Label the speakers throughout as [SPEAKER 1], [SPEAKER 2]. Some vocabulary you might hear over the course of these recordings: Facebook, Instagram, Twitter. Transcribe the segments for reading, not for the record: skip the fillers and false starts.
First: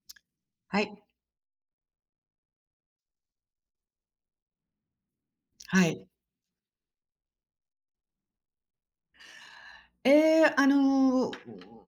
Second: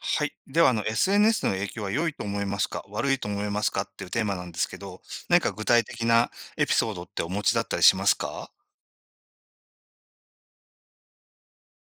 [SPEAKER 1] はい。では、
[SPEAKER 2] はい、
[SPEAKER 1] SNS の影響は良いと思いますか悪いと思いますかっていうテーマなんですけど、何か具体
[SPEAKER 2] は
[SPEAKER 1] 的
[SPEAKER 2] い。
[SPEAKER 1] なエピソードってお持ちだったりしますか？
[SPEAKER 2] えーあの、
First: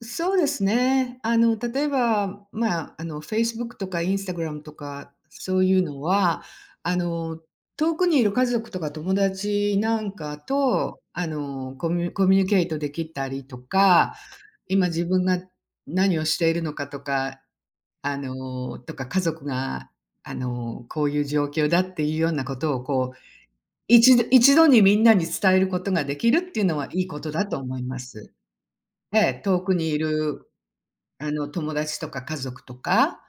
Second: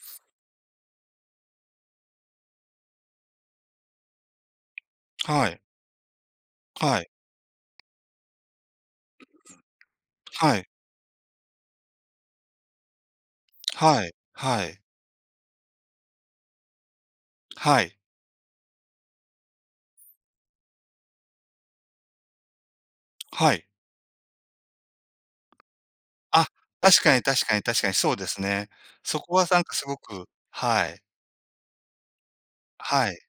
[SPEAKER 2] そうですね。例えば、まあ、Facebook とか Instagram とか、
[SPEAKER 1] は
[SPEAKER 2] そ
[SPEAKER 1] い。
[SPEAKER 2] ういうのは、あ
[SPEAKER 1] はい。
[SPEAKER 2] の、遠くにいる家族とか友達なんか
[SPEAKER 1] はい。
[SPEAKER 2] と、コミュニケートできたりと
[SPEAKER 1] はい。
[SPEAKER 2] か、
[SPEAKER 1] はい。
[SPEAKER 2] 今自分が何をしているのかとか、
[SPEAKER 1] はい。
[SPEAKER 2] とか、家族が、こういう状況だっていうようなことをこう
[SPEAKER 1] はい。
[SPEAKER 2] 一度にみんなに伝えることができるっ
[SPEAKER 1] あ、
[SPEAKER 2] ていうのは
[SPEAKER 1] 確
[SPEAKER 2] いい
[SPEAKER 1] か
[SPEAKER 2] こ
[SPEAKER 1] に
[SPEAKER 2] と
[SPEAKER 1] 確
[SPEAKER 2] だ
[SPEAKER 1] か
[SPEAKER 2] と
[SPEAKER 1] に
[SPEAKER 2] 思
[SPEAKER 1] 確
[SPEAKER 2] い
[SPEAKER 1] かに
[SPEAKER 2] ま
[SPEAKER 1] そうで
[SPEAKER 2] す。
[SPEAKER 1] すね。
[SPEAKER 2] え
[SPEAKER 1] そこ
[SPEAKER 2] え、
[SPEAKER 1] はな
[SPEAKER 2] 遠
[SPEAKER 1] ん
[SPEAKER 2] く
[SPEAKER 1] かす
[SPEAKER 2] に
[SPEAKER 1] ご
[SPEAKER 2] い
[SPEAKER 1] く、
[SPEAKER 2] る
[SPEAKER 1] はい。
[SPEAKER 2] あの友達とか家族と
[SPEAKER 1] はい。
[SPEAKER 2] か、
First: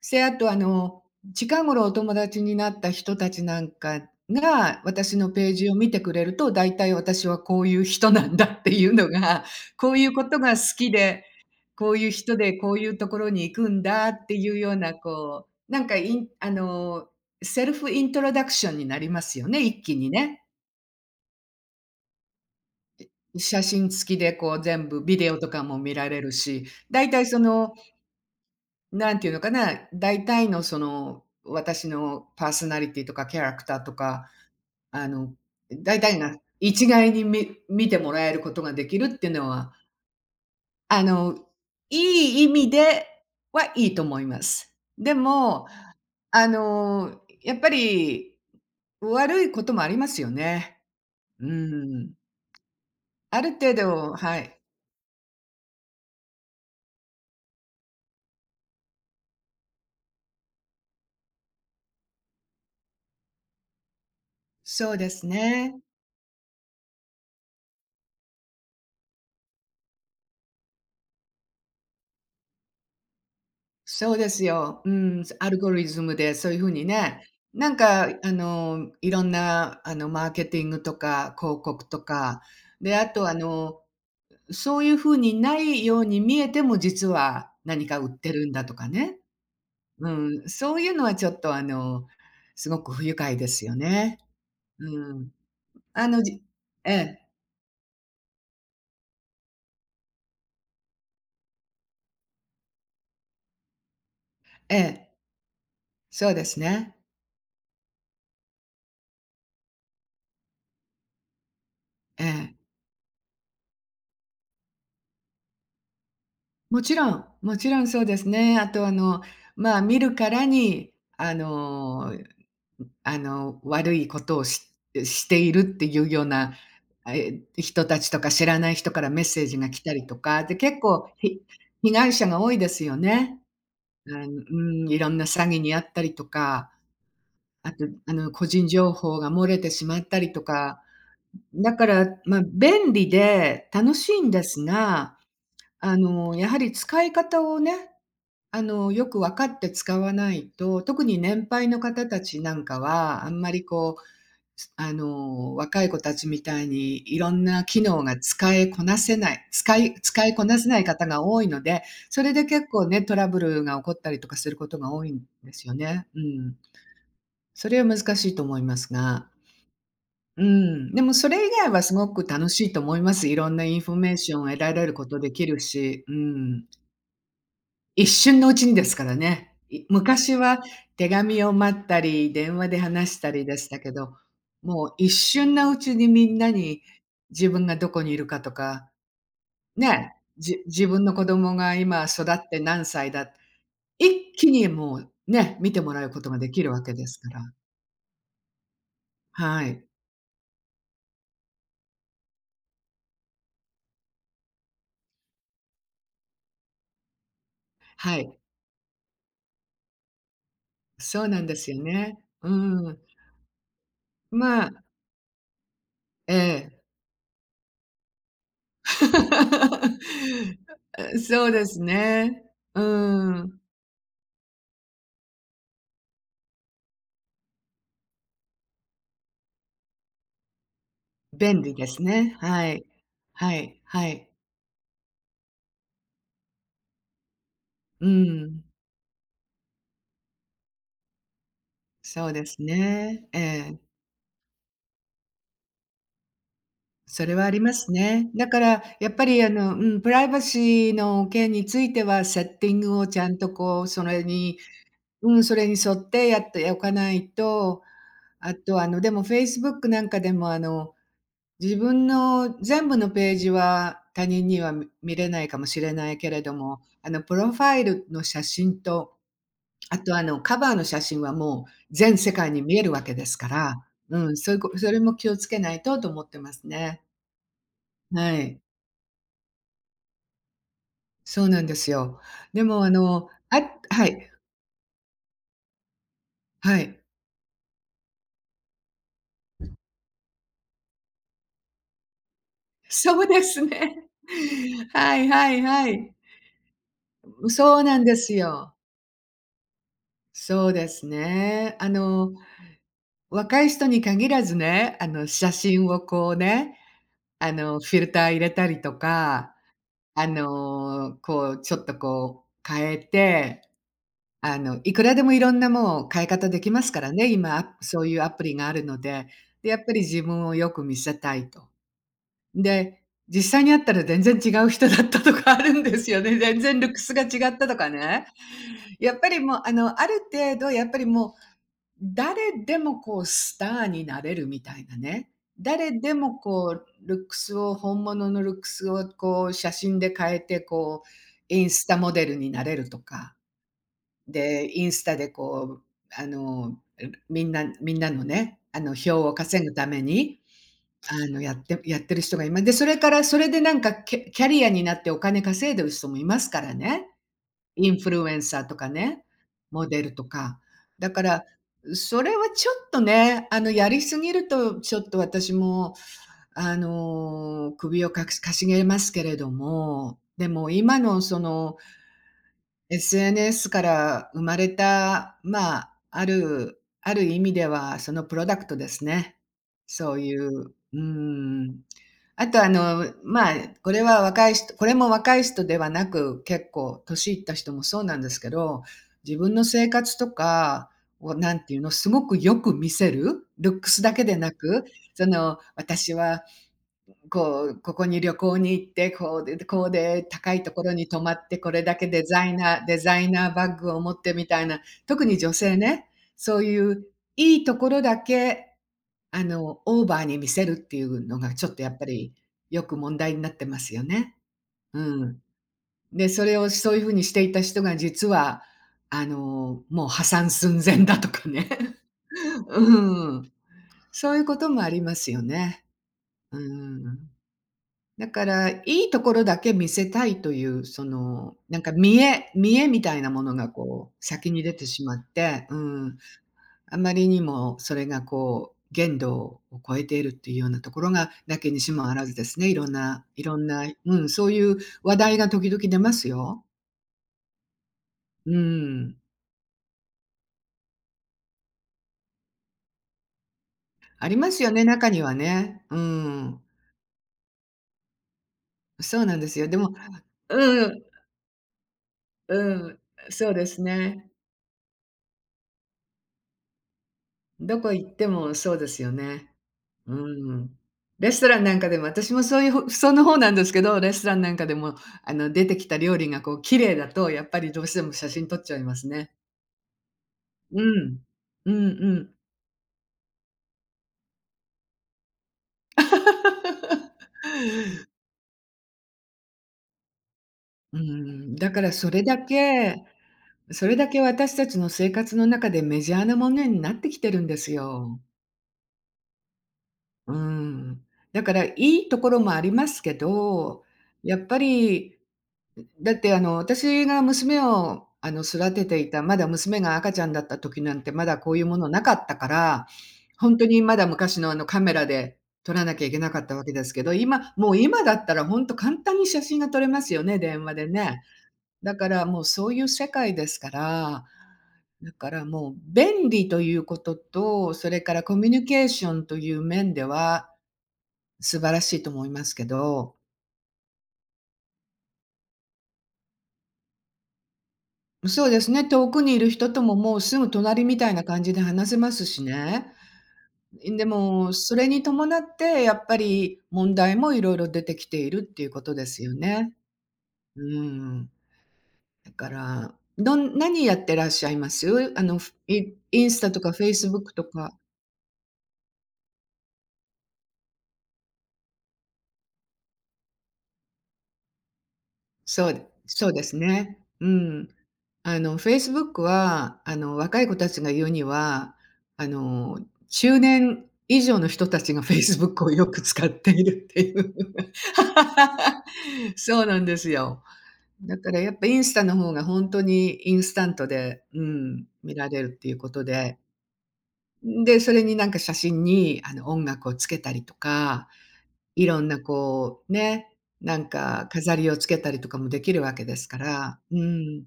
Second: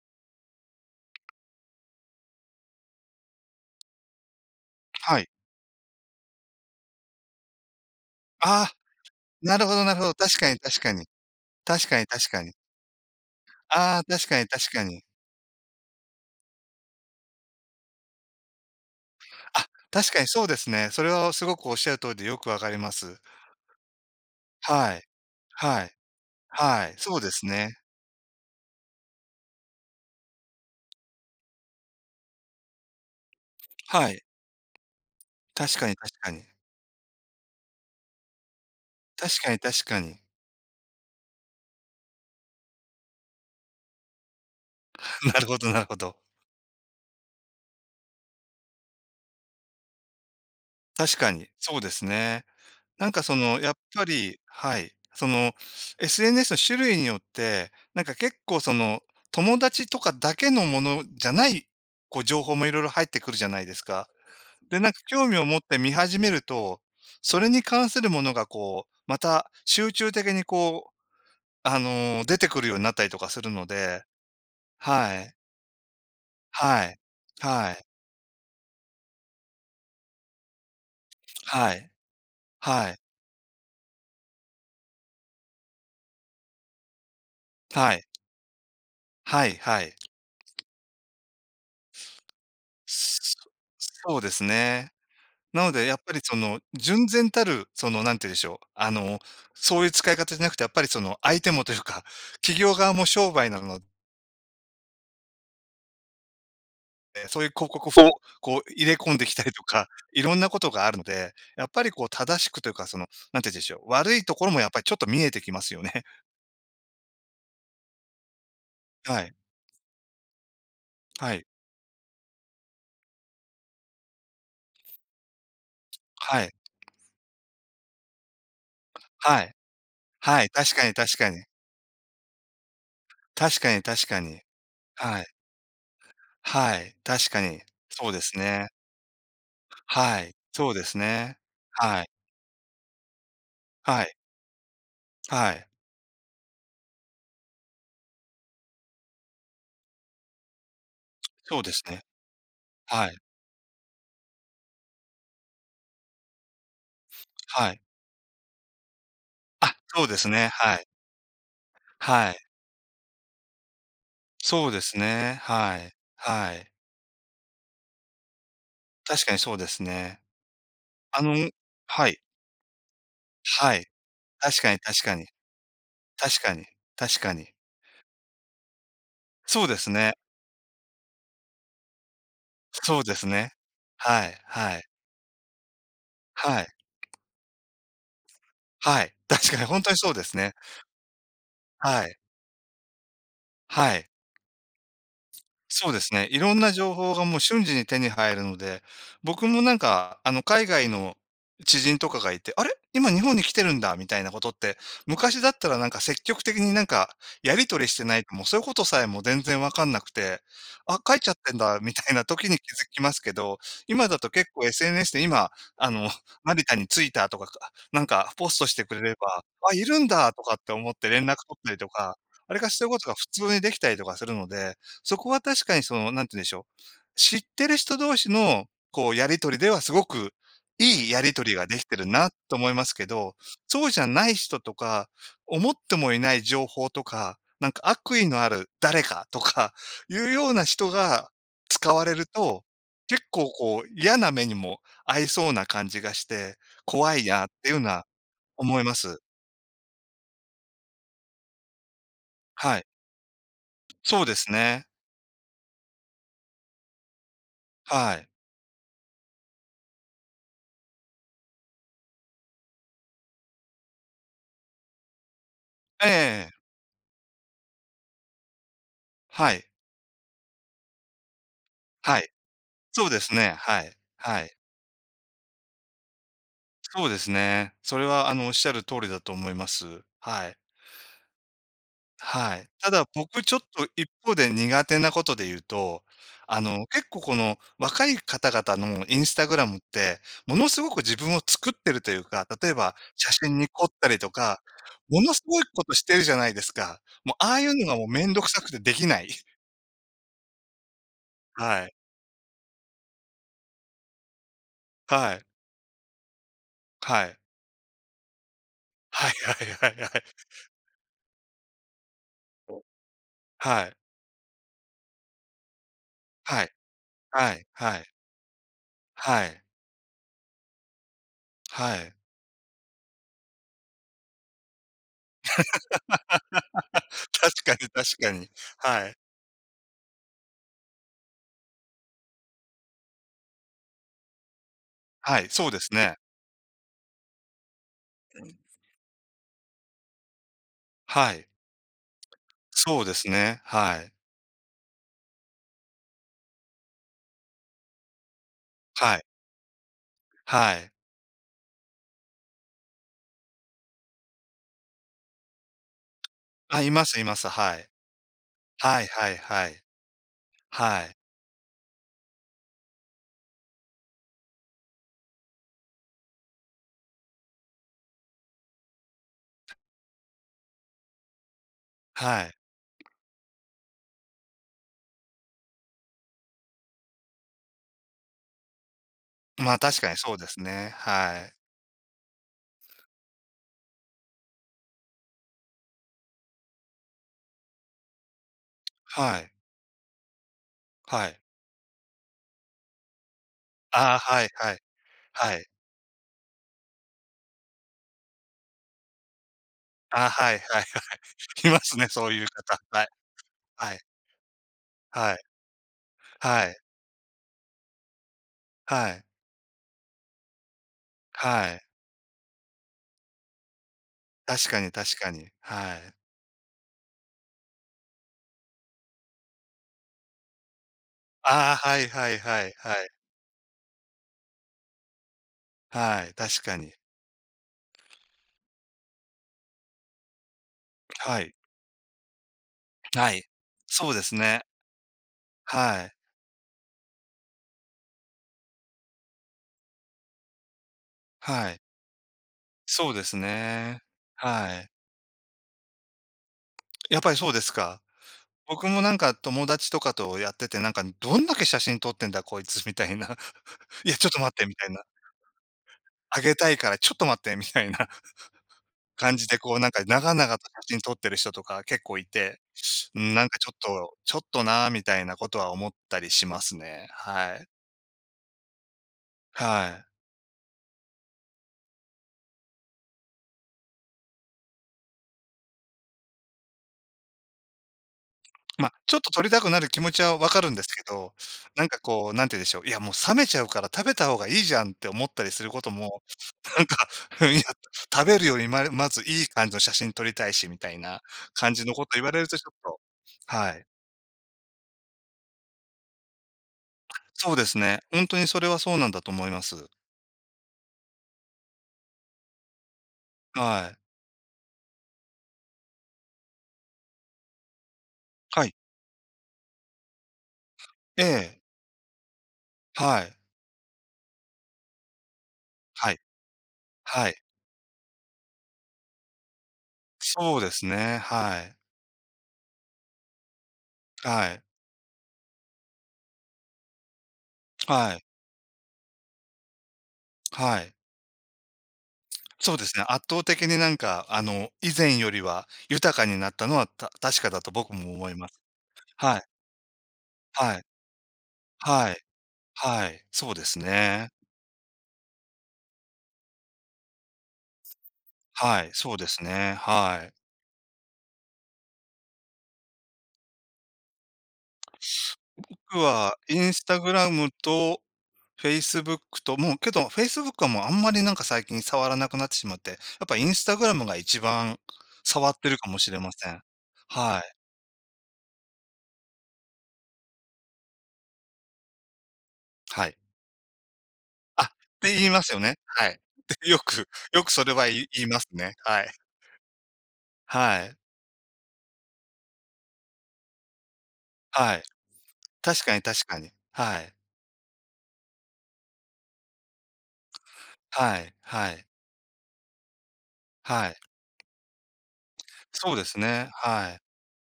[SPEAKER 2] あと近頃お友達になった人たちなんかが、私
[SPEAKER 1] はい。
[SPEAKER 2] のページを見てくれると、だいたい私はこういう人なんだっ
[SPEAKER 1] ああ、
[SPEAKER 2] ていうのが、
[SPEAKER 1] なるほ ど
[SPEAKER 2] こ
[SPEAKER 1] な
[SPEAKER 2] う
[SPEAKER 1] るほ
[SPEAKER 2] いう
[SPEAKER 1] ど。
[SPEAKER 2] こと
[SPEAKER 1] 確か
[SPEAKER 2] が
[SPEAKER 1] に
[SPEAKER 2] 好
[SPEAKER 1] 確
[SPEAKER 2] き
[SPEAKER 1] かに。
[SPEAKER 2] で、
[SPEAKER 1] 確
[SPEAKER 2] こう
[SPEAKER 1] かに
[SPEAKER 2] いう
[SPEAKER 1] 確
[SPEAKER 2] 人
[SPEAKER 1] か
[SPEAKER 2] で
[SPEAKER 1] に。
[SPEAKER 2] こういうところに行くん
[SPEAKER 1] ああ、
[SPEAKER 2] だっ
[SPEAKER 1] 確
[SPEAKER 2] て
[SPEAKER 1] かに
[SPEAKER 2] いう
[SPEAKER 1] 確
[SPEAKER 2] よう
[SPEAKER 1] か
[SPEAKER 2] な
[SPEAKER 1] に。
[SPEAKER 2] こう、なんかインあのセルフイントロダクションになりますよね、
[SPEAKER 1] あ、
[SPEAKER 2] 一気に
[SPEAKER 1] 確かに
[SPEAKER 2] ね。
[SPEAKER 1] そうですね。それはすごくおっしゃる通りでよくわかります。
[SPEAKER 2] 写真付きでこう全
[SPEAKER 1] はい。
[SPEAKER 2] 部ビデオとかも
[SPEAKER 1] はい。
[SPEAKER 2] 見られるし、
[SPEAKER 1] はい、
[SPEAKER 2] 大
[SPEAKER 1] そう
[SPEAKER 2] 体
[SPEAKER 1] で
[SPEAKER 2] そ
[SPEAKER 1] すね。
[SPEAKER 2] の、なんていうのかな、大体のその、私のパーソナリティとかキャラクターと
[SPEAKER 1] はい。
[SPEAKER 2] か、あの、
[SPEAKER 1] 確かに
[SPEAKER 2] 大体
[SPEAKER 1] 確か
[SPEAKER 2] が
[SPEAKER 1] に。
[SPEAKER 2] 一概に見てもらえることができるってい
[SPEAKER 1] 確
[SPEAKER 2] うの
[SPEAKER 1] かに
[SPEAKER 2] は、
[SPEAKER 1] 確かに。
[SPEAKER 2] あの、いい意味ではいいと思います。で
[SPEAKER 1] なるほ
[SPEAKER 2] も、
[SPEAKER 1] どなるほど。
[SPEAKER 2] やっぱり悪いこともありますよね。
[SPEAKER 1] 確か
[SPEAKER 2] う
[SPEAKER 1] に、そうです
[SPEAKER 2] ん。
[SPEAKER 1] ね。なんかそ
[SPEAKER 2] ある
[SPEAKER 1] の、やっ
[SPEAKER 2] 程
[SPEAKER 1] ぱ
[SPEAKER 2] 度
[SPEAKER 1] り
[SPEAKER 2] はい、
[SPEAKER 1] はい、その SNS の種類によって、なんか結構その、友達とかだけのものじゃない、こう情報もいろいろ入ってくるじゃないですか。で、なん
[SPEAKER 2] そう
[SPEAKER 1] か
[SPEAKER 2] です
[SPEAKER 1] 興味を持って
[SPEAKER 2] ね。
[SPEAKER 1] 見始めると、それに関するものがこう、また集中的にこう、出てくるようになったりとかするので、
[SPEAKER 2] そうですよ。う
[SPEAKER 1] は
[SPEAKER 2] ん、
[SPEAKER 1] い。
[SPEAKER 2] アルゴリズムでそういう風
[SPEAKER 1] は
[SPEAKER 2] に
[SPEAKER 1] い。
[SPEAKER 2] ね、な
[SPEAKER 1] は
[SPEAKER 2] ん
[SPEAKER 1] い。
[SPEAKER 2] かいろんなマーケティングとか広
[SPEAKER 1] は
[SPEAKER 2] 告
[SPEAKER 1] い。
[SPEAKER 2] とか、
[SPEAKER 1] は
[SPEAKER 2] で、
[SPEAKER 1] い。
[SPEAKER 2] あとそういう風にないように見えても実は何
[SPEAKER 1] は
[SPEAKER 2] か
[SPEAKER 1] い。
[SPEAKER 2] 売ってるんだとかね。
[SPEAKER 1] はいはい。
[SPEAKER 2] うん、そういうのはちょっとすごく不愉
[SPEAKER 1] そ
[SPEAKER 2] 快ですよね。
[SPEAKER 1] そうですね。
[SPEAKER 2] うん。
[SPEAKER 1] なのでやっ
[SPEAKER 2] あ
[SPEAKER 1] ぱり
[SPEAKER 2] の、
[SPEAKER 1] そ
[SPEAKER 2] じ
[SPEAKER 1] の、
[SPEAKER 2] え
[SPEAKER 1] 純
[SPEAKER 2] え、
[SPEAKER 1] 然たるその、なんて言うんでしょう、そういう使い方じゃなくて、やっぱりその、相手もというか、企業側も商売なの
[SPEAKER 2] ええ、そうですね。
[SPEAKER 1] で、そういう広告をこう入れ込んできたりとか、いろんなことがあるので、やっぱりこう
[SPEAKER 2] え
[SPEAKER 1] 正し
[SPEAKER 2] え。
[SPEAKER 1] くというか、その、なんて言うんでしょう、悪いところもやっぱりちょっと見えてきますよね。
[SPEAKER 2] もちろん、もちろんそうですね。あと
[SPEAKER 1] はい。
[SPEAKER 2] まあ、見るからに、
[SPEAKER 1] はい。
[SPEAKER 2] 悪いことをしているっていうよう
[SPEAKER 1] はい。
[SPEAKER 2] な、人たちとか知らない人からメッ
[SPEAKER 1] は
[SPEAKER 2] セー
[SPEAKER 1] い。
[SPEAKER 2] ジが来たりと
[SPEAKER 1] は
[SPEAKER 2] か、
[SPEAKER 1] い。
[SPEAKER 2] で、
[SPEAKER 1] 確
[SPEAKER 2] 結
[SPEAKER 1] かに
[SPEAKER 2] 構、
[SPEAKER 1] 確かに。
[SPEAKER 2] 被害者が多いですよね。
[SPEAKER 1] 確かに確かに。
[SPEAKER 2] うん、いろん
[SPEAKER 1] は
[SPEAKER 2] な
[SPEAKER 1] い。
[SPEAKER 2] 詐欺にあったりとか、
[SPEAKER 1] はい、確かに。
[SPEAKER 2] あと、
[SPEAKER 1] そうです
[SPEAKER 2] 個人
[SPEAKER 1] ね。
[SPEAKER 2] 情報が漏れてしまった
[SPEAKER 1] は
[SPEAKER 2] り
[SPEAKER 1] い、
[SPEAKER 2] と
[SPEAKER 1] そう
[SPEAKER 2] か。
[SPEAKER 1] ですね。
[SPEAKER 2] だか
[SPEAKER 1] はい、
[SPEAKER 2] ら、まあ、便利で楽
[SPEAKER 1] は
[SPEAKER 2] し
[SPEAKER 1] い、
[SPEAKER 2] いんですが、
[SPEAKER 1] はい。
[SPEAKER 2] やはり使い方をね、よく分かって使わないと、特に年
[SPEAKER 1] そう
[SPEAKER 2] 配
[SPEAKER 1] で
[SPEAKER 2] の
[SPEAKER 1] すね。
[SPEAKER 2] 方たちなんか
[SPEAKER 1] はい、
[SPEAKER 2] は、あんまりこう若い子たちみたいにいろんな
[SPEAKER 1] はい。
[SPEAKER 2] 機能が使いこなせない、
[SPEAKER 1] あ、
[SPEAKER 2] 使い
[SPEAKER 1] そうで
[SPEAKER 2] 使
[SPEAKER 1] す
[SPEAKER 2] いこ
[SPEAKER 1] ね。
[SPEAKER 2] なせ
[SPEAKER 1] は
[SPEAKER 2] ない
[SPEAKER 1] い、
[SPEAKER 2] 方が多いので、そ
[SPEAKER 1] は
[SPEAKER 2] れ
[SPEAKER 1] い。
[SPEAKER 2] で結構ね、トラブルが起こったりとかするこ
[SPEAKER 1] そう
[SPEAKER 2] と
[SPEAKER 1] で
[SPEAKER 2] が
[SPEAKER 1] す
[SPEAKER 2] 多いん
[SPEAKER 1] ね。
[SPEAKER 2] ですよ
[SPEAKER 1] はい、
[SPEAKER 2] ね。う
[SPEAKER 1] は
[SPEAKER 2] ん。
[SPEAKER 1] い。
[SPEAKER 2] それは難しいと思います
[SPEAKER 1] 確
[SPEAKER 2] が、
[SPEAKER 1] かにそうですね。
[SPEAKER 2] うん、でも
[SPEAKER 1] あ
[SPEAKER 2] そ
[SPEAKER 1] の
[SPEAKER 2] れ以外はす
[SPEAKER 1] は
[SPEAKER 2] ご
[SPEAKER 1] い、
[SPEAKER 2] く楽しいと思います。いろんな
[SPEAKER 1] は
[SPEAKER 2] イン
[SPEAKER 1] い。
[SPEAKER 2] フォメーションを得
[SPEAKER 1] 確
[SPEAKER 2] ら
[SPEAKER 1] かに
[SPEAKER 2] れる
[SPEAKER 1] 確
[SPEAKER 2] こ
[SPEAKER 1] か
[SPEAKER 2] と
[SPEAKER 1] に。
[SPEAKER 2] できるし、う
[SPEAKER 1] 確かに、
[SPEAKER 2] ん。
[SPEAKER 1] 確かに。
[SPEAKER 2] 一瞬のうちにですからね。
[SPEAKER 1] そうですね。
[SPEAKER 2] 昔は手紙を待ったり、電話で
[SPEAKER 1] そう
[SPEAKER 2] 話
[SPEAKER 1] で
[SPEAKER 2] し
[SPEAKER 1] す
[SPEAKER 2] たり
[SPEAKER 1] ね。
[SPEAKER 2] でしたけど、
[SPEAKER 1] はい、はい、
[SPEAKER 2] もう一瞬のうちにみんな
[SPEAKER 1] はい、
[SPEAKER 2] に自分がどこにいるかとか、
[SPEAKER 1] はい。確かに本当にそう
[SPEAKER 2] ね、
[SPEAKER 1] ですね。
[SPEAKER 2] 自分の子供が今
[SPEAKER 1] はい、
[SPEAKER 2] 育って何歳だ、
[SPEAKER 1] はい。
[SPEAKER 2] 一気にもうね、見て
[SPEAKER 1] そう
[SPEAKER 2] も
[SPEAKER 1] で
[SPEAKER 2] らう
[SPEAKER 1] す
[SPEAKER 2] こ
[SPEAKER 1] ね。
[SPEAKER 2] とが
[SPEAKER 1] い
[SPEAKER 2] で
[SPEAKER 1] ろん
[SPEAKER 2] きる
[SPEAKER 1] な
[SPEAKER 2] わけ
[SPEAKER 1] 情
[SPEAKER 2] で
[SPEAKER 1] 報
[SPEAKER 2] す
[SPEAKER 1] が
[SPEAKER 2] か
[SPEAKER 1] もう
[SPEAKER 2] ら。
[SPEAKER 1] 瞬時に手に入るので、僕も
[SPEAKER 2] は
[SPEAKER 1] なん
[SPEAKER 2] い。
[SPEAKER 1] か、海外の知人とかがいて、あれ今日本に来てるんだみたいなことって、昔だったらなんか積極的になんかやり取りして
[SPEAKER 2] は
[SPEAKER 1] ない
[SPEAKER 2] い。
[SPEAKER 1] と、もうそういうことさえも全然わかんなくて、あ、帰っ
[SPEAKER 2] そ
[SPEAKER 1] ち
[SPEAKER 2] う
[SPEAKER 1] ゃっ
[SPEAKER 2] なん
[SPEAKER 1] て
[SPEAKER 2] で
[SPEAKER 1] ん
[SPEAKER 2] す
[SPEAKER 1] だ
[SPEAKER 2] よ
[SPEAKER 1] みたい
[SPEAKER 2] ね。
[SPEAKER 1] な時
[SPEAKER 2] う
[SPEAKER 1] に気づ
[SPEAKER 2] ん。
[SPEAKER 1] きますけど、今だと結
[SPEAKER 2] ま
[SPEAKER 1] 構
[SPEAKER 2] あ
[SPEAKER 1] SNS で今、あの、
[SPEAKER 2] え
[SPEAKER 1] 成田
[SPEAKER 2] え。
[SPEAKER 1] に着いたとか、なんかポストしてくれれば、あ、いるんだとかって思って 連絡
[SPEAKER 2] そう
[SPEAKER 1] 取っ
[SPEAKER 2] で
[SPEAKER 1] たり
[SPEAKER 2] す
[SPEAKER 1] とか、
[SPEAKER 2] ね。
[SPEAKER 1] あれか
[SPEAKER 2] う
[SPEAKER 1] そういうことが普通
[SPEAKER 2] ー
[SPEAKER 1] に
[SPEAKER 2] ん。
[SPEAKER 1] できたりとかするので、そこは確かにその、なんて言うんでしょう。知ってる人同士の、こう、やり取りではすごくいいやり取り
[SPEAKER 2] 便
[SPEAKER 1] が
[SPEAKER 2] 利
[SPEAKER 1] でき
[SPEAKER 2] で
[SPEAKER 1] て
[SPEAKER 2] す
[SPEAKER 1] るな
[SPEAKER 2] ね。
[SPEAKER 1] と
[SPEAKER 2] は
[SPEAKER 1] 思いま
[SPEAKER 2] い。
[SPEAKER 1] すけど、
[SPEAKER 2] はい
[SPEAKER 1] そうじゃ
[SPEAKER 2] は
[SPEAKER 1] な
[SPEAKER 2] い。
[SPEAKER 1] い人とか、思ってもいない情報とか、なんか
[SPEAKER 2] う
[SPEAKER 1] 悪意のあ
[SPEAKER 2] ん。
[SPEAKER 1] る誰かとかいうような人が使われる
[SPEAKER 2] そうです
[SPEAKER 1] と、結
[SPEAKER 2] ね。え
[SPEAKER 1] 構
[SPEAKER 2] え。
[SPEAKER 1] こう嫌な目にも合いそうな感じがして、怖い
[SPEAKER 2] それ
[SPEAKER 1] な
[SPEAKER 2] は
[SPEAKER 1] っ
[SPEAKER 2] あり
[SPEAKER 1] てい
[SPEAKER 2] ま
[SPEAKER 1] うの
[SPEAKER 2] す
[SPEAKER 1] は
[SPEAKER 2] ね。だか
[SPEAKER 1] 思
[SPEAKER 2] ら、
[SPEAKER 1] いま
[SPEAKER 2] やっ
[SPEAKER 1] す。
[SPEAKER 2] ぱりうん、プライバシーの件については、セッティ
[SPEAKER 1] は
[SPEAKER 2] ン
[SPEAKER 1] い。
[SPEAKER 2] グをちゃんとこう、そ
[SPEAKER 1] そ
[SPEAKER 2] れ
[SPEAKER 1] うです
[SPEAKER 2] に
[SPEAKER 1] ね。
[SPEAKER 2] うん、それに沿ってやっておかないと、
[SPEAKER 1] はい。
[SPEAKER 2] あとでも Facebook なんかでも自分の全部のページは他人には見れないかもしれ
[SPEAKER 1] え
[SPEAKER 2] ないけれ
[SPEAKER 1] え。
[SPEAKER 2] ども、プロファイルの写真と
[SPEAKER 1] はい。
[SPEAKER 2] あと、カバーの写真はもう全
[SPEAKER 1] はい。
[SPEAKER 2] 世界に見えるわ
[SPEAKER 1] そう
[SPEAKER 2] け
[SPEAKER 1] で
[SPEAKER 2] で
[SPEAKER 1] す
[SPEAKER 2] すか
[SPEAKER 1] ね、は
[SPEAKER 2] ら、
[SPEAKER 1] い。
[SPEAKER 2] うん、
[SPEAKER 1] は
[SPEAKER 2] そう
[SPEAKER 1] い。
[SPEAKER 2] いうそれも気をつけないとと思ってますね。
[SPEAKER 1] そうですね。それはあ
[SPEAKER 2] は
[SPEAKER 1] の、おっ
[SPEAKER 2] い。
[SPEAKER 1] しゃる通りだと思います。はい。
[SPEAKER 2] そうなんですよ。
[SPEAKER 1] は
[SPEAKER 2] で
[SPEAKER 1] い。
[SPEAKER 2] も、
[SPEAKER 1] ただ僕ちょっと
[SPEAKER 2] は
[SPEAKER 1] 一
[SPEAKER 2] い、
[SPEAKER 1] 方で苦手なことで言うと、
[SPEAKER 2] はい。
[SPEAKER 1] 結構この若い方々のインスタグラムって、ものすごく自分を作ってるというか、例えば
[SPEAKER 2] そう
[SPEAKER 1] 写
[SPEAKER 2] で
[SPEAKER 1] 真
[SPEAKER 2] す
[SPEAKER 1] に凝っ
[SPEAKER 2] ね。
[SPEAKER 1] たりとか、
[SPEAKER 2] は
[SPEAKER 1] も
[SPEAKER 2] い
[SPEAKER 1] のす
[SPEAKER 2] は
[SPEAKER 1] ご
[SPEAKER 2] い
[SPEAKER 1] いこ
[SPEAKER 2] は
[SPEAKER 1] として
[SPEAKER 2] い。
[SPEAKER 1] るじゃないですか。もうああいう
[SPEAKER 2] そう
[SPEAKER 1] のが
[SPEAKER 2] な
[SPEAKER 1] も
[SPEAKER 2] ん
[SPEAKER 1] う
[SPEAKER 2] で
[SPEAKER 1] めん
[SPEAKER 2] す
[SPEAKER 1] どくさく
[SPEAKER 2] よ。
[SPEAKER 1] てできない。
[SPEAKER 2] そうですね。
[SPEAKER 1] はい。
[SPEAKER 2] 若い人に限らずね、
[SPEAKER 1] はい。
[SPEAKER 2] 写真をこうね、
[SPEAKER 1] はい。
[SPEAKER 2] フィルター入れたりと
[SPEAKER 1] はいは
[SPEAKER 2] か、
[SPEAKER 1] いはいはい。
[SPEAKER 2] こう、ちょっとこう変えて
[SPEAKER 1] はい。
[SPEAKER 2] いくらでもいろんなもう変え方で
[SPEAKER 1] はい。
[SPEAKER 2] きますからね、
[SPEAKER 1] は
[SPEAKER 2] 今
[SPEAKER 1] い。は
[SPEAKER 2] そ
[SPEAKER 1] い。
[SPEAKER 2] ういうアプリがあるので。
[SPEAKER 1] はい。
[SPEAKER 2] で、やっぱり自分をよく見せたいと。
[SPEAKER 1] はい。
[SPEAKER 2] で、実際に会ったら全然違う人だったとかあるんですよね。全然ルックスが違 っ
[SPEAKER 1] 確
[SPEAKER 2] た
[SPEAKER 1] か
[SPEAKER 2] と
[SPEAKER 1] に
[SPEAKER 2] か
[SPEAKER 1] 確
[SPEAKER 2] ね。
[SPEAKER 1] かに。は
[SPEAKER 2] や
[SPEAKER 1] い。
[SPEAKER 2] っぱりもう、ある程度やっぱりもう、誰でもこうスターになれるみたいなね。
[SPEAKER 1] はい、そうです
[SPEAKER 2] 誰で
[SPEAKER 1] ね。
[SPEAKER 2] もこうルックスを本物のルックスをこう写真で変えて、こ
[SPEAKER 1] はい。
[SPEAKER 2] うインスタモデルになれると
[SPEAKER 1] そうです
[SPEAKER 2] か。
[SPEAKER 1] ね。はい。
[SPEAKER 2] で、インスタでこう、あの、みんなのね、
[SPEAKER 1] はい。
[SPEAKER 2] 票を稼ぐために、
[SPEAKER 1] はい。
[SPEAKER 2] やってる人がいまで、それからそれでなんか、キャリアになってお金稼いでる人もいますから
[SPEAKER 1] あ、いま
[SPEAKER 2] ね。
[SPEAKER 1] すいます。はい。
[SPEAKER 2] インフルエンサーとか
[SPEAKER 1] はい
[SPEAKER 2] ね、
[SPEAKER 1] はいはい。
[SPEAKER 2] モデルとか。
[SPEAKER 1] は
[SPEAKER 2] だ
[SPEAKER 1] い。
[SPEAKER 2] から、それはちょっとね、やりすぎるとちょっと私も、首をかしげますけれども、でも今のその
[SPEAKER 1] はい。
[SPEAKER 2] SNS から生まれた、まあ、ある意味では、そのプロダクトですね。
[SPEAKER 1] まあ、確か
[SPEAKER 2] そ
[SPEAKER 1] に
[SPEAKER 2] う
[SPEAKER 1] そ
[SPEAKER 2] い
[SPEAKER 1] うです
[SPEAKER 2] う、
[SPEAKER 1] ね。
[SPEAKER 2] うー
[SPEAKER 1] はい。
[SPEAKER 2] ん。あとまあ、これも若い人ではなく、結構年いった人もそうなんですけど、自
[SPEAKER 1] はい。
[SPEAKER 2] 分の生活とか
[SPEAKER 1] は
[SPEAKER 2] を、
[SPEAKER 1] い。
[SPEAKER 2] なんていうの、すごくよく見せる、ルックスだ
[SPEAKER 1] ああ、
[SPEAKER 2] けで
[SPEAKER 1] はい
[SPEAKER 2] な
[SPEAKER 1] はい。
[SPEAKER 2] く、そ
[SPEAKER 1] は
[SPEAKER 2] の、
[SPEAKER 1] い。
[SPEAKER 2] 私はこう、ここに旅行に行って、こうでこうで、
[SPEAKER 1] ああ、は
[SPEAKER 2] 高
[SPEAKER 1] い
[SPEAKER 2] いと
[SPEAKER 1] はい。
[SPEAKER 2] ころに泊まって、
[SPEAKER 1] い
[SPEAKER 2] こ
[SPEAKER 1] ま
[SPEAKER 2] れ
[SPEAKER 1] す
[SPEAKER 2] だけ
[SPEAKER 1] ね、
[SPEAKER 2] デ
[SPEAKER 1] そうい
[SPEAKER 2] ザ
[SPEAKER 1] う
[SPEAKER 2] イナ
[SPEAKER 1] 方。
[SPEAKER 2] ーデ
[SPEAKER 1] はい。
[SPEAKER 2] ザイナーバッグ
[SPEAKER 1] は
[SPEAKER 2] を
[SPEAKER 1] い。
[SPEAKER 2] 持ってみたいな、特
[SPEAKER 1] は
[SPEAKER 2] に
[SPEAKER 1] い。
[SPEAKER 2] 女性ね、そう
[SPEAKER 1] はい。
[SPEAKER 2] いういいところだけ、
[SPEAKER 1] はい。
[SPEAKER 2] オーバーに見せるっていうのがちょ
[SPEAKER 1] は
[SPEAKER 2] っと
[SPEAKER 1] い。
[SPEAKER 2] やっぱり、よく問題になってますよね。
[SPEAKER 1] 確かに
[SPEAKER 2] う
[SPEAKER 1] 確か
[SPEAKER 2] ん。
[SPEAKER 1] に。はい。
[SPEAKER 2] で、それをそういう風にしていた人が実は、もう破産寸前だとかね。
[SPEAKER 1] ああ、はいはいは いは
[SPEAKER 2] う
[SPEAKER 1] い。
[SPEAKER 2] ん。そういうこともありますよね。
[SPEAKER 1] はい、
[SPEAKER 2] う
[SPEAKER 1] 確かに。
[SPEAKER 2] ん。だから、いいところだけ見せたいという、そ
[SPEAKER 1] はい。
[SPEAKER 2] の、なんか見栄みたいな
[SPEAKER 1] は
[SPEAKER 2] も
[SPEAKER 1] い。
[SPEAKER 2] のが
[SPEAKER 1] そ
[SPEAKER 2] こ
[SPEAKER 1] う
[SPEAKER 2] う、
[SPEAKER 1] です
[SPEAKER 2] 先
[SPEAKER 1] ね。
[SPEAKER 2] に出てしまって、う
[SPEAKER 1] はい。
[SPEAKER 2] ん、あまりにもそれがこう、限度を超えているっていうようなところが、な
[SPEAKER 1] は
[SPEAKER 2] き
[SPEAKER 1] い。
[SPEAKER 2] にしもあらずですね。いろん
[SPEAKER 1] そうで
[SPEAKER 2] な
[SPEAKER 1] す
[SPEAKER 2] いろんな、
[SPEAKER 1] ね。
[SPEAKER 2] うん、そういう
[SPEAKER 1] はい。
[SPEAKER 2] 話題が時々出ますよ。
[SPEAKER 1] やっぱりそうですか？
[SPEAKER 2] う
[SPEAKER 1] 僕もな
[SPEAKER 2] ん。
[SPEAKER 1] んか友達とかとやってて、なんかどんだけ写真撮ってんだこいつみたいな。いや、ち
[SPEAKER 2] あ
[SPEAKER 1] ょっ
[SPEAKER 2] り
[SPEAKER 1] と待
[SPEAKER 2] ま
[SPEAKER 1] っ
[SPEAKER 2] す
[SPEAKER 1] て
[SPEAKER 2] よ
[SPEAKER 1] み
[SPEAKER 2] ね、
[SPEAKER 1] たいな。
[SPEAKER 2] 中にはね。う
[SPEAKER 1] あげ
[SPEAKER 2] ん。
[SPEAKER 1] たいからちょっと待ってみたいな
[SPEAKER 2] そう
[SPEAKER 1] 感
[SPEAKER 2] なん
[SPEAKER 1] じ
[SPEAKER 2] で
[SPEAKER 1] で、
[SPEAKER 2] すよ。
[SPEAKER 1] こ
[SPEAKER 2] で
[SPEAKER 1] うなん
[SPEAKER 2] も
[SPEAKER 1] か長々と
[SPEAKER 2] う
[SPEAKER 1] 写真
[SPEAKER 2] ん、
[SPEAKER 1] 撮ってる人とか結構いて、
[SPEAKER 2] うん、
[SPEAKER 1] うん、なん
[SPEAKER 2] そう
[SPEAKER 1] か
[SPEAKER 2] で
[SPEAKER 1] ちょっ
[SPEAKER 2] す
[SPEAKER 1] と、
[SPEAKER 2] ね。
[SPEAKER 1] ちょっとなーみたいなことは思ったりしますね。はい。
[SPEAKER 2] どこ行ってもそうですよね。
[SPEAKER 1] はい。
[SPEAKER 2] うーん。レストランなんかでも、私もそういうその方なんですけど、レストランなんかでも、出てきた料理がこう綺麗だと、やっぱりどうしても写真撮っちゃい
[SPEAKER 1] まあ、
[SPEAKER 2] ます
[SPEAKER 1] ちょっと
[SPEAKER 2] ね。
[SPEAKER 1] 取りたくなる気持ちはわかるんで
[SPEAKER 2] う
[SPEAKER 1] すけ
[SPEAKER 2] ん。
[SPEAKER 1] ど、
[SPEAKER 2] う
[SPEAKER 1] な
[SPEAKER 2] ん
[SPEAKER 1] ん
[SPEAKER 2] う
[SPEAKER 1] かこう、
[SPEAKER 2] ん。
[SPEAKER 1] なんて言うんでしょう、いやもう冷めちゃうから食べた方がいいじゃんって思ったりすることも、なんか、いや、食べるよりまずいい感じの写真撮りたいしみたい
[SPEAKER 2] うー
[SPEAKER 1] な
[SPEAKER 2] ん、だ
[SPEAKER 1] 感
[SPEAKER 2] か
[SPEAKER 1] じの
[SPEAKER 2] ら
[SPEAKER 1] こ
[SPEAKER 2] そ
[SPEAKER 1] と
[SPEAKER 2] れ
[SPEAKER 1] 言わ
[SPEAKER 2] だ
[SPEAKER 1] れるとちょっ
[SPEAKER 2] け
[SPEAKER 1] とはい。
[SPEAKER 2] それだけ私たちの生活の中でメジャーなものになってきてるん
[SPEAKER 1] そう
[SPEAKER 2] で
[SPEAKER 1] で
[SPEAKER 2] す
[SPEAKER 1] すね。
[SPEAKER 2] よ。
[SPEAKER 1] 本当にそれはそうなんだと思います。
[SPEAKER 2] うーん。だからいいところもありますけど、
[SPEAKER 1] はい。
[SPEAKER 2] やっぱりだって私が娘を
[SPEAKER 1] は
[SPEAKER 2] 育
[SPEAKER 1] い。
[SPEAKER 2] てていた、まだ娘が赤ちゃんだった時なんて、
[SPEAKER 1] え
[SPEAKER 2] まだこう
[SPEAKER 1] え。
[SPEAKER 2] いうものなかったから、
[SPEAKER 1] はい。
[SPEAKER 2] ほんとにまだ昔のカメラで撮らなきゃい
[SPEAKER 1] はい。
[SPEAKER 2] けなかったわけですけど、
[SPEAKER 1] はい。
[SPEAKER 2] 今もう今だったらほんと簡単に写真が撮れますよね、
[SPEAKER 1] そう
[SPEAKER 2] 電
[SPEAKER 1] で
[SPEAKER 2] 話
[SPEAKER 1] す
[SPEAKER 2] で
[SPEAKER 1] ね。
[SPEAKER 2] ね。
[SPEAKER 1] はい。
[SPEAKER 2] だからもうそういう世界ですから、
[SPEAKER 1] はい。
[SPEAKER 2] だからもう便利ということと、それ
[SPEAKER 1] は
[SPEAKER 2] から
[SPEAKER 1] い。
[SPEAKER 2] コミュニケーションという面では
[SPEAKER 1] はい。
[SPEAKER 2] 素晴らしいと思いますけ
[SPEAKER 1] そうですね、
[SPEAKER 2] ど。
[SPEAKER 1] 圧倒的になんかあの、以前よりは豊かになったのは、確かだと僕も思いま
[SPEAKER 2] そう
[SPEAKER 1] す。
[SPEAKER 2] ですね、遠くに
[SPEAKER 1] は
[SPEAKER 2] い
[SPEAKER 1] い、
[SPEAKER 2] る人とももうすぐ
[SPEAKER 1] はい、
[SPEAKER 2] 隣みたいな感じで話せま
[SPEAKER 1] はい、
[SPEAKER 2] すしね。
[SPEAKER 1] はい、そうです
[SPEAKER 2] で
[SPEAKER 1] ね。
[SPEAKER 2] も、それに伴ってやっぱり問題もいろいろ出てきているっていうこ
[SPEAKER 1] はい、
[SPEAKER 2] とで
[SPEAKER 1] そう
[SPEAKER 2] す
[SPEAKER 1] で
[SPEAKER 2] よ
[SPEAKER 1] す
[SPEAKER 2] ね。
[SPEAKER 1] ね、はい。
[SPEAKER 2] うん。だから、何やってらっしゃいます？イ
[SPEAKER 1] 僕
[SPEAKER 2] イン
[SPEAKER 1] は
[SPEAKER 2] スタ
[SPEAKER 1] イ
[SPEAKER 2] と
[SPEAKER 1] ン
[SPEAKER 2] かフ
[SPEAKER 1] ス
[SPEAKER 2] ェイ
[SPEAKER 1] タ
[SPEAKER 2] ス
[SPEAKER 1] グ
[SPEAKER 2] ブッ
[SPEAKER 1] ラ
[SPEAKER 2] クと
[SPEAKER 1] ム
[SPEAKER 2] か
[SPEAKER 1] とフェイスブックと、もうけどフェイスブックはもうあんまりなんか最近触らなくなってしまって、やっぱインスタグラムが一番触っ
[SPEAKER 2] そ
[SPEAKER 1] て
[SPEAKER 2] う
[SPEAKER 1] る
[SPEAKER 2] で
[SPEAKER 1] かもしれ
[SPEAKER 2] そ
[SPEAKER 1] ま
[SPEAKER 2] うで
[SPEAKER 1] せ
[SPEAKER 2] す
[SPEAKER 1] ん。
[SPEAKER 2] ね。う
[SPEAKER 1] はい、
[SPEAKER 2] ん。Facebook は、若い子たちが言うには、あの、
[SPEAKER 1] はい。
[SPEAKER 2] 中年以上の
[SPEAKER 1] あ、
[SPEAKER 2] 人
[SPEAKER 1] っ
[SPEAKER 2] たちが
[SPEAKER 1] て言いますよ
[SPEAKER 2] Facebook を
[SPEAKER 1] ね。
[SPEAKER 2] よく
[SPEAKER 1] はい。
[SPEAKER 2] 使ってい
[SPEAKER 1] で、
[SPEAKER 2] るっ
[SPEAKER 1] よ
[SPEAKER 2] て
[SPEAKER 1] く
[SPEAKER 2] いう。
[SPEAKER 1] よくそれは、言いますね。はい。
[SPEAKER 2] そうなんですよ。
[SPEAKER 1] はい、
[SPEAKER 2] だからやっぱインスタの方が本当にインスタントで、う
[SPEAKER 1] はい。
[SPEAKER 2] ん、見られるっていう
[SPEAKER 1] 確
[SPEAKER 2] こ
[SPEAKER 1] かに
[SPEAKER 2] と
[SPEAKER 1] 確か
[SPEAKER 2] で、
[SPEAKER 1] に。はい。
[SPEAKER 2] で、それになんか写真に、音楽をつけたりとか
[SPEAKER 1] はい。は
[SPEAKER 2] い
[SPEAKER 1] い。
[SPEAKER 2] ろんなこう、ね、な
[SPEAKER 1] は
[SPEAKER 2] ん
[SPEAKER 1] い。
[SPEAKER 2] か飾りをつけたりとかもできる
[SPEAKER 1] そ
[SPEAKER 2] わ
[SPEAKER 1] うで
[SPEAKER 2] けで
[SPEAKER 1] す
[SPEAKER 2] すか
[SPEAKER 1] ね。
[SPEAKER 2] ら、
[SPEAKER 1] はい。
[SPEAKER 2] うん。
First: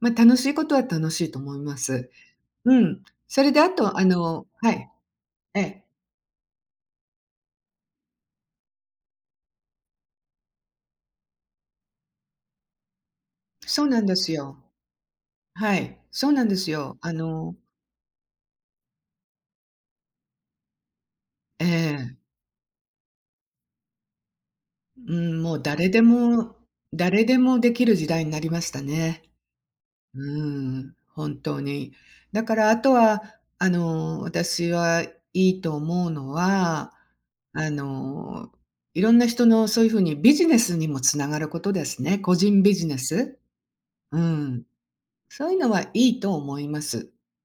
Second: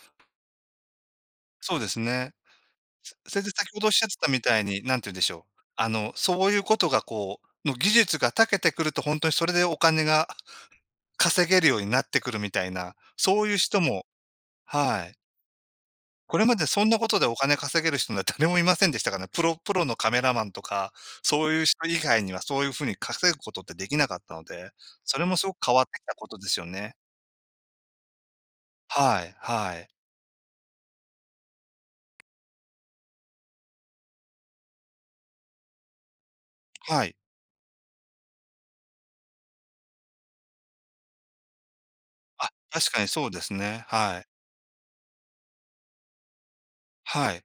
[SPEAKER 2] まあ、楽しいことは楽しいと思いま
[SPEAKER 1] そうです
[SPEAKER 2] す。
[SPEAKER 1] ね。
[SPEAKER 2] うん。
[SPEAKER 1] そ
[SPEAKER 2] そ
[SPEAKER 1] れで
[SPEAKER 2] れで
[SPEAKER 1] 先
[SPEAKER 2] あ
[SPEAKER 1] ほどおっ
[SPEAKER 2] と、
[SPEAKER 1] し
[SPEAKER 2] あ
[SPEAKER 1] ゃってたみ
[SPEAKER 2] の
[SPEAKER 1] たい
[SPEAKER 2] は
[SPEAKER 1] に、
[SPEAKER 2] い、
[SPEAKER 1] なんて言うんでしょ
[SPEAKER 2] え
[SPEAKER 1] う、
[SPEAKER 2] え。
[SPEAKER 1] そういうことがの技術が長けてくると、ほんとにそれでお金が稼げるようになってくるみたいな、そういう人
[SPEAKER 2] そうな
[SPEAKER 1] も
[SPEAKER 2] んですよ。
[SPEAKER 1] はい。
[SPEAKER 2] はい、そう
[SPEAKER 1] こ
[SPEAKER 2] な
[SPEAKER 1] れ
[SPEAKER 2] ん
[SPEAKER 1] ま
[SPEAKER 2] で
[SPEAKER 1] で
[SPEAKER 2] す
[SPEAKER 1] そん
[SPEAKER 2] よ。
[SPEAKER 1] なこ
[SPEAKER 2] あ
[SPEAKER 1] とでお金
[SPEAKER 2] の
[SPEAKER 1] 稼げる人なんて誰もいませんでしたからね。プロのカメラマンとか、そういう
[SPEAKER 2] え
[SPEAKER 1] 人以
[SPEAKER 2] え、
[SPEAKER 1] 外にはそういう風に稼ぐことってできなかったので、
[SPEAKER 2] う
[SPEAKER 1] それも
[SPEAKER 2] ん、
[SPEAKER 1] すご
[SPEAKER 2] も
[SPEAKER 1] く
[SPEAKER 2] う
[SPEAKER 1] 変わっ
[SPEAKER 2] 誰
[SPEAKER 1] て
[SPEAKER 2] で
[SPEAKER 1] きたことで
[SPEAKER 2] も
[SPEAKER 1] すよね。
[SPEAKER 2] 誰でもできる時代になりました
[SPEAKER 1] は
[SPEAKER 2] ね。
[SPEAKER 1] い、はい。
[SPEAKER 2] うん、本当に。だからあとは、私はいいと思うのは、
[SPEAKER 1] はい。
[SPEAKER 2] あの、いろんな人のそういうふうにビジネスにもつながることですね。個
[SPEAKER 1] あ、
[SPEAKER 2] 人ビジ
[SPEAKER 1] 確
[SPEAKER 2] ネ
[SPEAKER 1] かにそう
[SPEAKER 2] ス。
[SPEAKER 1] ですね。
[SPEAKER 2] う
[SPEAKER 1] はい。
[SPEAKER 2] ん。そういうのはいいと思います。
[SPEAKER 1] はい。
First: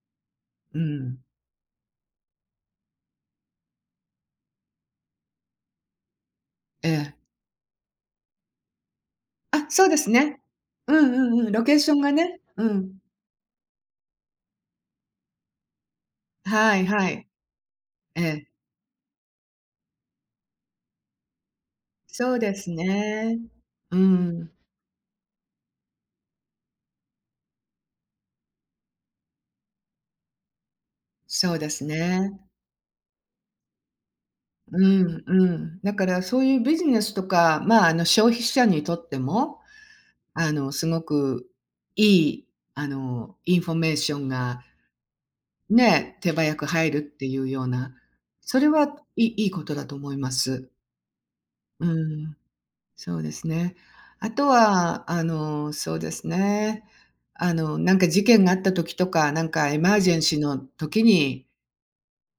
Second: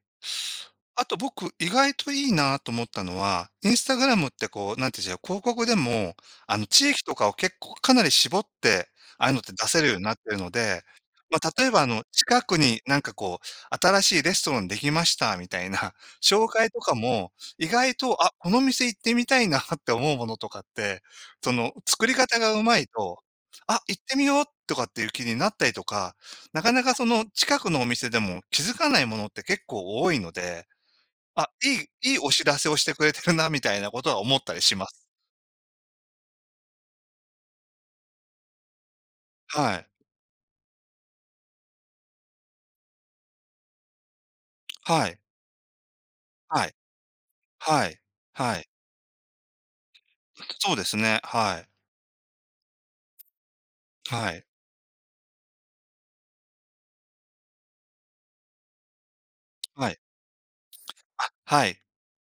[SPEAKER 2] う
[SPEAKER 1] あと
[SPEAKER 2] ん。
[SPEAKER 1] 僕、意外といいなと思ったのは、インスタグラムってこう、なんていうんでしょう、広告でも、
[SPEAKER 2] え
[SPEAKER 1] 地域と
[SPEAKER 2] え。
[SPEAKER 1] かを結構かなり絞って、ああいうのって
[SPEAKER 2] あ、
[SPEAKER 1] 出せ
[SPEAKER 2] そ
[SPEAKER 1] る
[SPEAKER 2] う
[SPEAKER 1] よう
[SPEAKER 2] で
[SPEAKER 1] に
[SPEAKER 2] す
[SPEAKER 1] なってる
[SPEAKER 2] ね。
[SPEAKER 1] ので、
[SPEAKER 2] うんう
[SPEAKER 1] ま
[SPEAKER 2] ん
[SPEAKER 1] あ、
[SPEAKER 2] うん、ロ
[SPEAKER 1] 例え
[SPEAKER 2] ケー
[SPEAKER 1] ば、
[SPEAKER 2] ションがね。
[SPEAKER 1] 近く
[SPEAKER 2] う
[SPEAKER 1] にな
[SPEAKER 2] ん。
[SPEAKER 1] んかこう、新しいレストランできましたみたいな 紹介
[SPEAKER 2] は
[SPEAKER 1] と
[SPEAKER 2] い
[SPEAKER 1] か
[SPEAKER 2] はい。
[SPEAKER 1] も、意外
[SPEAKER 2] え
[SPEAKER 1] と、あ、
[SPEAKER 2] え。
[SPEAKER 1] この店行ってみたいなって思うものとかって、その、作り
[SPEAKER 2] そ
[SPEAKER 1] 方
[SPEAKER 2] う
[SPEAKER 1] が
[SPEAKER 2] で
[SPEAKER 1] う
[SPEAKER 2] す
[SPEAKER 1] まいと、
[SPEAKER 2] ね。
[SPEAKER 1] あ、
[SPEAKER 2] う
[SPEAKER 1] 行ってみよう
[SPEAKER 2] ん。
[SPEAKER 1] とかっていう気になったりとか、なかなかその近くのお店でも気づかないものって結構多いので、あ、
[SPEAKER 2] そうです
[SPEAKER 1] いいお
[SPEAKER 2] ね。
[SPEAKER 1] 知らせをしてくれてるなみたいなことは思ったりし
[SPEAKER 2] う
[SPEAKER 1] ます。
[SPEAKER 2] んうん。だからそういうビジネスとか、まあ、消費者にとっても、
[SPEAKER 1] はい。
[SPEAKER 2] すごくいい、インフォメーションが
[SPEAKER 1] はい。
[SPEAKER 2] ね、手早
[SPEAKER 1] は
[SPEAKER 2] く
[SPEAKER 1] い。
[SPEAKER 2] 入るっていうよう
[SPEAKER 1] は
[SPEAKER 2] な、
[SPEAKER 1] い。は
[SPEAKER 2] そ
[SPEAKER 1] い。
[SPEAKER 2] れはいいことだと思います。
[SPEAKER 1] そうですね。はい。
[SPEAKER 2] うん、そうですね。あ
[SPEAKER 1] はい。
[SPEAKER 2] とは、そうですね、なんか事件があった時とか、なんかエ
[SPEAKER 1] は
[SPEAKER 2] マ
[SPEAKER 1] い。
[SPEAKER 2] ージェンシーの時
[SPEAKER 1] あ、
[SPEAKER 2] に、
[SPEAKER 1] はい。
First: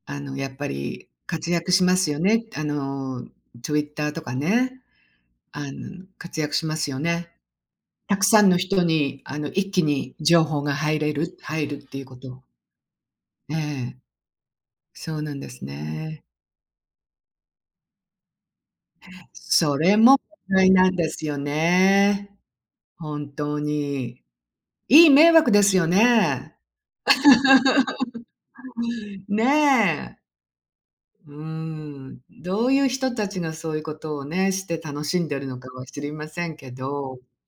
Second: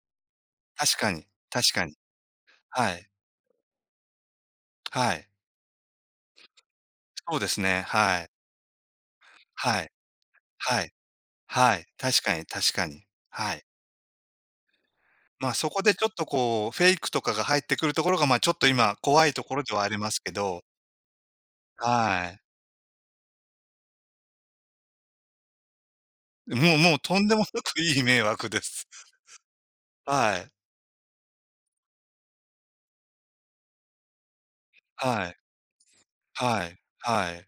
[SPEAKER 2] やっぱ
[SPEAKER 1] 確
[SPEAKER 2] り
[SPEAKER 1] かに
[SPEAKER 2] 活躍
[SPEAKER 1] 確
[SPEAKER 2] し
[SPEAKER 1] かに。
[SPEAKER 2] ますよね。
[SPEAKER 1] はい。
[SPEAKER 2] Twitter とかね。
[SPEAKER 1] はい。
[SPEAKER 2] 活躍しますよね。
[SPEAKER 1] そうですね。
[SPEAKER 2] た
[SPEAKER 1] は
[SPEAKER 2] く
[SPEAKER 1] い。
[SPEAKER 2] さんの人に、一
[SPEAKER 1] は
[SPEAKER 2] 気
[SPEAKER 1] い。
[SPEAKER 2] に情報が
[SPEAKER 1] はい。
[SPEAKER 2] 入る
[SPEAKER 1] は
[SPEAKER 2] っ
[SPEAKER 1] い。
[SPEAKER 2] ていうこ
[SPEAKER 1] 確か
[SPEAKER 2] と。
[SPEAKER 1] に確かに。
[SPEAKER 2] え
[SPEAKER 1] はい。
[SPEAKER 2] え、そうなん
[SPEAKER 1] ま、
[SPEAKER 2] で
[SPEAKER 1] あ
[SPEAKER 2] す
[SPEAKER 1] そこでちょっ
[SPEAKER 2] ね。
[SPEAKER 1] とこうフェイクとかが入ってくるところが、ま、あちょっと今怖いところで
[SPEAKER 2] そ
[SPEAKER 1] はあり
[SPEAKER 2] れ
[SPEAKER 1] ま
[SPEAKER 2] も
[SPEAKER 1] すけ
[SPEAKER 2] 問
[SPEAKER 1] ど、
[SPEAKER 2] 題なんですよ
[SPEAKER 1] は
[SPEAKER 2] ね。
[SPEAKER 1] い。
[SPEAKER 2] 本当に。いい迷惑ですよね。
[SPEAKER 1] もうもうとんでもなくいい迷惑です。
[SPEAKER 2] ねえ。
[SPEAKER 1] はい。
[SPEAKER 2] うーん。どういう人たちがそういうことをね、して楽し
[SPEAKER 1] は
[SPEAKER 2] ん
[SPEAKER 1] い。
[SPEAKER 2] でるのかは知りません
[SPEAKER 1] は
[SPEAKER 2] け
[SPEAKER 1] い。
[SPEAKER 2] ど。
[SPEAKER 1] はい。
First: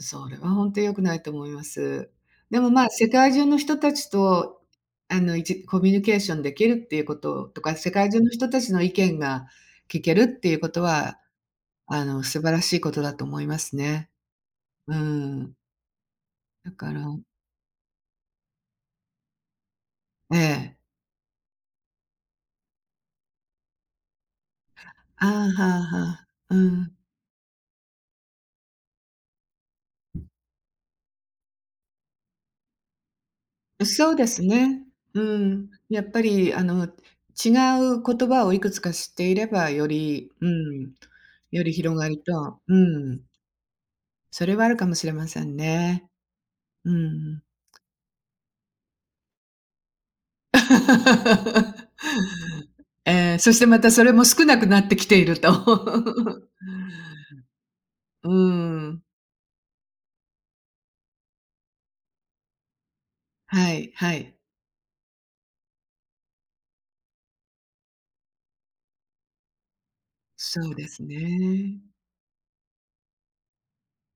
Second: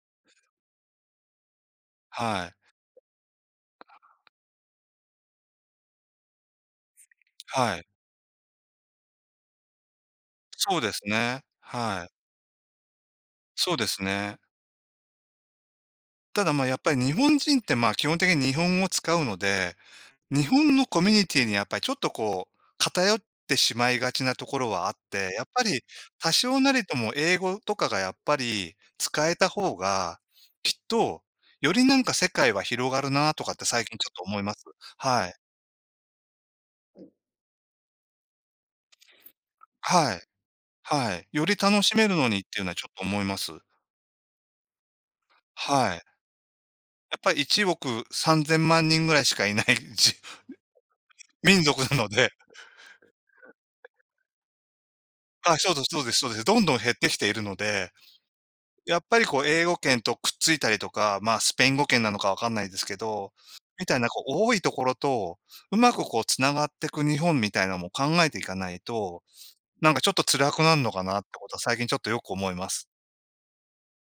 [SPEAKER 2] それは本当に良くないと思います。
[SPEAKER 1] はい。
[SPEAKER 2] でも、まあ、世界中の人たちと、いちコミュニケーションできるっていうことと
[SPEAKER 1] は
[SPEAKER 2] か、
[SPEAKER 1] い。
[SPEAKER 2] 世界中の人たちの意見が聞けるっていうこ
[SPEAKER 1] そう
[SPEAKER 2] と
[SPEAKER 1] です
[SPEAKER 2] は、
[SPEAKER 1] ね。はい。
[SPEAKER 2] 素晴らしいことだと思いま
[SPEAKER 1] そう
[SPEAKER 2] す
[SPEAKER 1] です
[SPEAKER 2] ね。
[SPEAKER 1] ね。
[SPEAKER 2] うん。
[SPEAKER 1] ただ、ま、
[SPEAKER 2] だ
[SPEAKER 1] やっぱ
[SPEAKER 2] か
[SPEAKER 1] り
[SPEAKER 2] ら
[SPEAKER 1] 日本人って、ま、基本的に日本語を使うので、
[SPEAKER 2] え
[SPEAKER 1] 日本
[SPEAKER 2] え。
[SPEAKER 1] のコミュニティにやっぱりちょっとこう、偏しまいがちなところはあっ
[SPEAKER 2] ああ、
[SPEAKER 1] て、やっぱ
[SPEAKER 2] はあ
[SPEAKER 1] り
[SPEAKER 2] はあ。
[SPEAKER 1] 多
[SPEAKER 2] う
[SPEAKER 1] 少なり
[SPEAKER 2] ん。
[SPEAKER 1] とも英語とかがやっぱり使えた方が、きっと、よりなんか世界は広がるなとかって最近ちょ
[SPEAKER 2] そ
[SPEAKER 1] っ
[SPEAKER 2] う
[SPEAKER 1] と
[SPEAKER 2] で
[SPEAKER 1] 思
[SPEAKER 2] す
[SPEAKER 1] います。
[SPEAKER 2] ね。う
[SPEAKER 1] はい。
[SPEAKER 2] ん。やっぱり、違う言葉をいくつか知っていれば、よ
[SPEAKER 1] はい。
[SPEAKER 2] りうん、
[SPEAKER 1] はい。より
[SPEAKER 2] より
[SPEAKER 1] 楽し
[SPEAKER 2] 広
[SPEAKER 1] め
[SPEAKER 2] が
[SPEAKER 1] る
[SPEAKER 2] り
[SPEAKER 1] のにって
[SPEAKER 2] と
[SPEAKER 1] いうのは
[SPEAKER 2] う
[SPEAKER 1] ちょっと思
[SPEAKER 2] ん。
[SPEAKER 1] います。
[SPEAKER 2] それはあるかもしれません
[SPEAKER 1] はい。
[SPEAKER 2] ね。う
[SPEAKER 1] やっぱり
[SPEAKER 2] ん。
[SPEAKER 1] 1億3000万人ぐらいしかいない じ民族なの で、
[SPEAKER 2] ええ、そしてまたそれも少なくなってきていると。
[SPEAKER 1] あ、そうですそうです。どんどん減ってきているので、
[SPEAKER 2] う
[SPEAKER 1] やっ
[SPEAKER 2] ん、
[SPEAKER 1] ぱりこう英語圏とくっついたりとか、まあ、スペイン語圏なのかわかんないですけど、
[SPEAKER 2] は
[SPEAKER 1] み
[SPEAKER 2] い
[SPEAKER 1] たいな
[SPEAKER 2] は
[SPEAKER 1] こう
[SPEAKER 2] い。
[SPEAKER 1] 多いところと、うまくこうつながっていく日本みたいなのも考えていかないと、なんかちょっと辛
[SPEAKER 2] そ
[SPEAKER 1] くな
[SPEAKER 2] う
[SPEAKER 1] ん
[SPEAKER 2] で
[SPEAKER 1] のか
[SPEAKER 2] す
[SPEAKER 1] なってことは最
[SPEAKER 2] ね。
[SPEAKER 1] 近ちょっとよく思います。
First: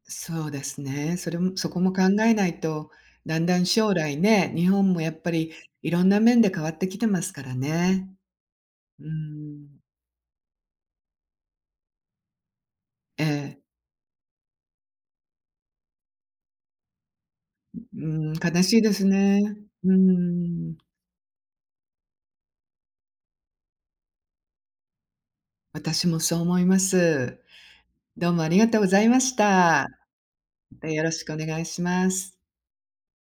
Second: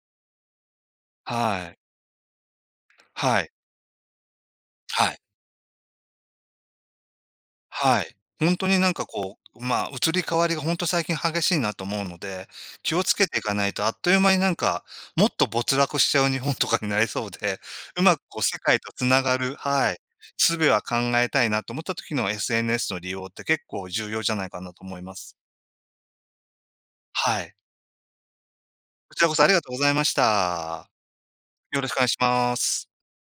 [SPEAKER 2] そうですね。それも
[SPEAKER 1] は
[SPEAKER 2] そ
[SPEAKER 1] い。
[SPEAKER 2] こも考えないと、だ
[SPEAKER 1] は
[SPEAKER 2] ん
[SPEAKER 1] い。
[SPEAKER 2] だん将来ね、日本もや
[SPEAKER 1] は
[SPEAKER 2] っ
[SPEAKER 1] い。
[SPEAKER 2] ぱりいろんな面で変わってきてますから
[SPEAKER 1] は
[SPEAKER 2] ね。
[SPEAKER 1] い。本当になんか
[SPEAKER 2] う
[SPEAKER 1] こう、
[SPEAKER 2] ん、
[SPEAKER 1] まあ、移り変わりが本当最近激しいなと思うので、気をつ
[SPEAKER 2] え
[SPEAKER 1] けていか
[SPEAKER 2] え、
[SPEAKER 1] ないとあっという間になんか、もっと没落しちゃう日本とかになりそうで、
[SPEAKER 2] う
[SPEAKER 1] うまく
[SPEAKER 2] ん、
[SPEAKER 1] こう世
[SPEAKER 2] 悲
[SPEAKER 1] 界
[SPEAKER 2] しい
[SPEAKER 1] と
[SPEAKER 2] で
[SPEAKER 1] つ
[SPEAKER 2] す
[SPEAKER 1] なが
[SPEAKER 2] ね。
[SPEAKER 1] るは
[SPEAKER 2] う
[SPEAKER 1] い、術
[SPEAKER 2] ん、
[SPEAKER 1] は考えたいなと思った時の SNS の利用って結構重要じゃないかなと思います。
[SPEAKER 2] 私もそう思います。
[SPEAKER 1] はい。
[SPEAKER 2] どうもありがとうござい
[SPEAKER 1] こ
[SPEAKER 2] ま
[SPEAKER 1] ちらこ
[SPEAKER 2] し
[SPEAKER 1] そありがとうご
[SPEAKER 2] た。
[SPEAKER 1] ざいまし
[SPEAKER 2] また
[SPEAKER 1] た。
[SPEAKER 2] よろしくお願い
[SPEAKER 1] よ
[SPEAKER 2] し
[SPEAKER 1] ろしくお願い
[SPEAKER 2] ま
[SPEAKER 1] し
[SPEAKER 2] す。
[SPEAKER 1] ます。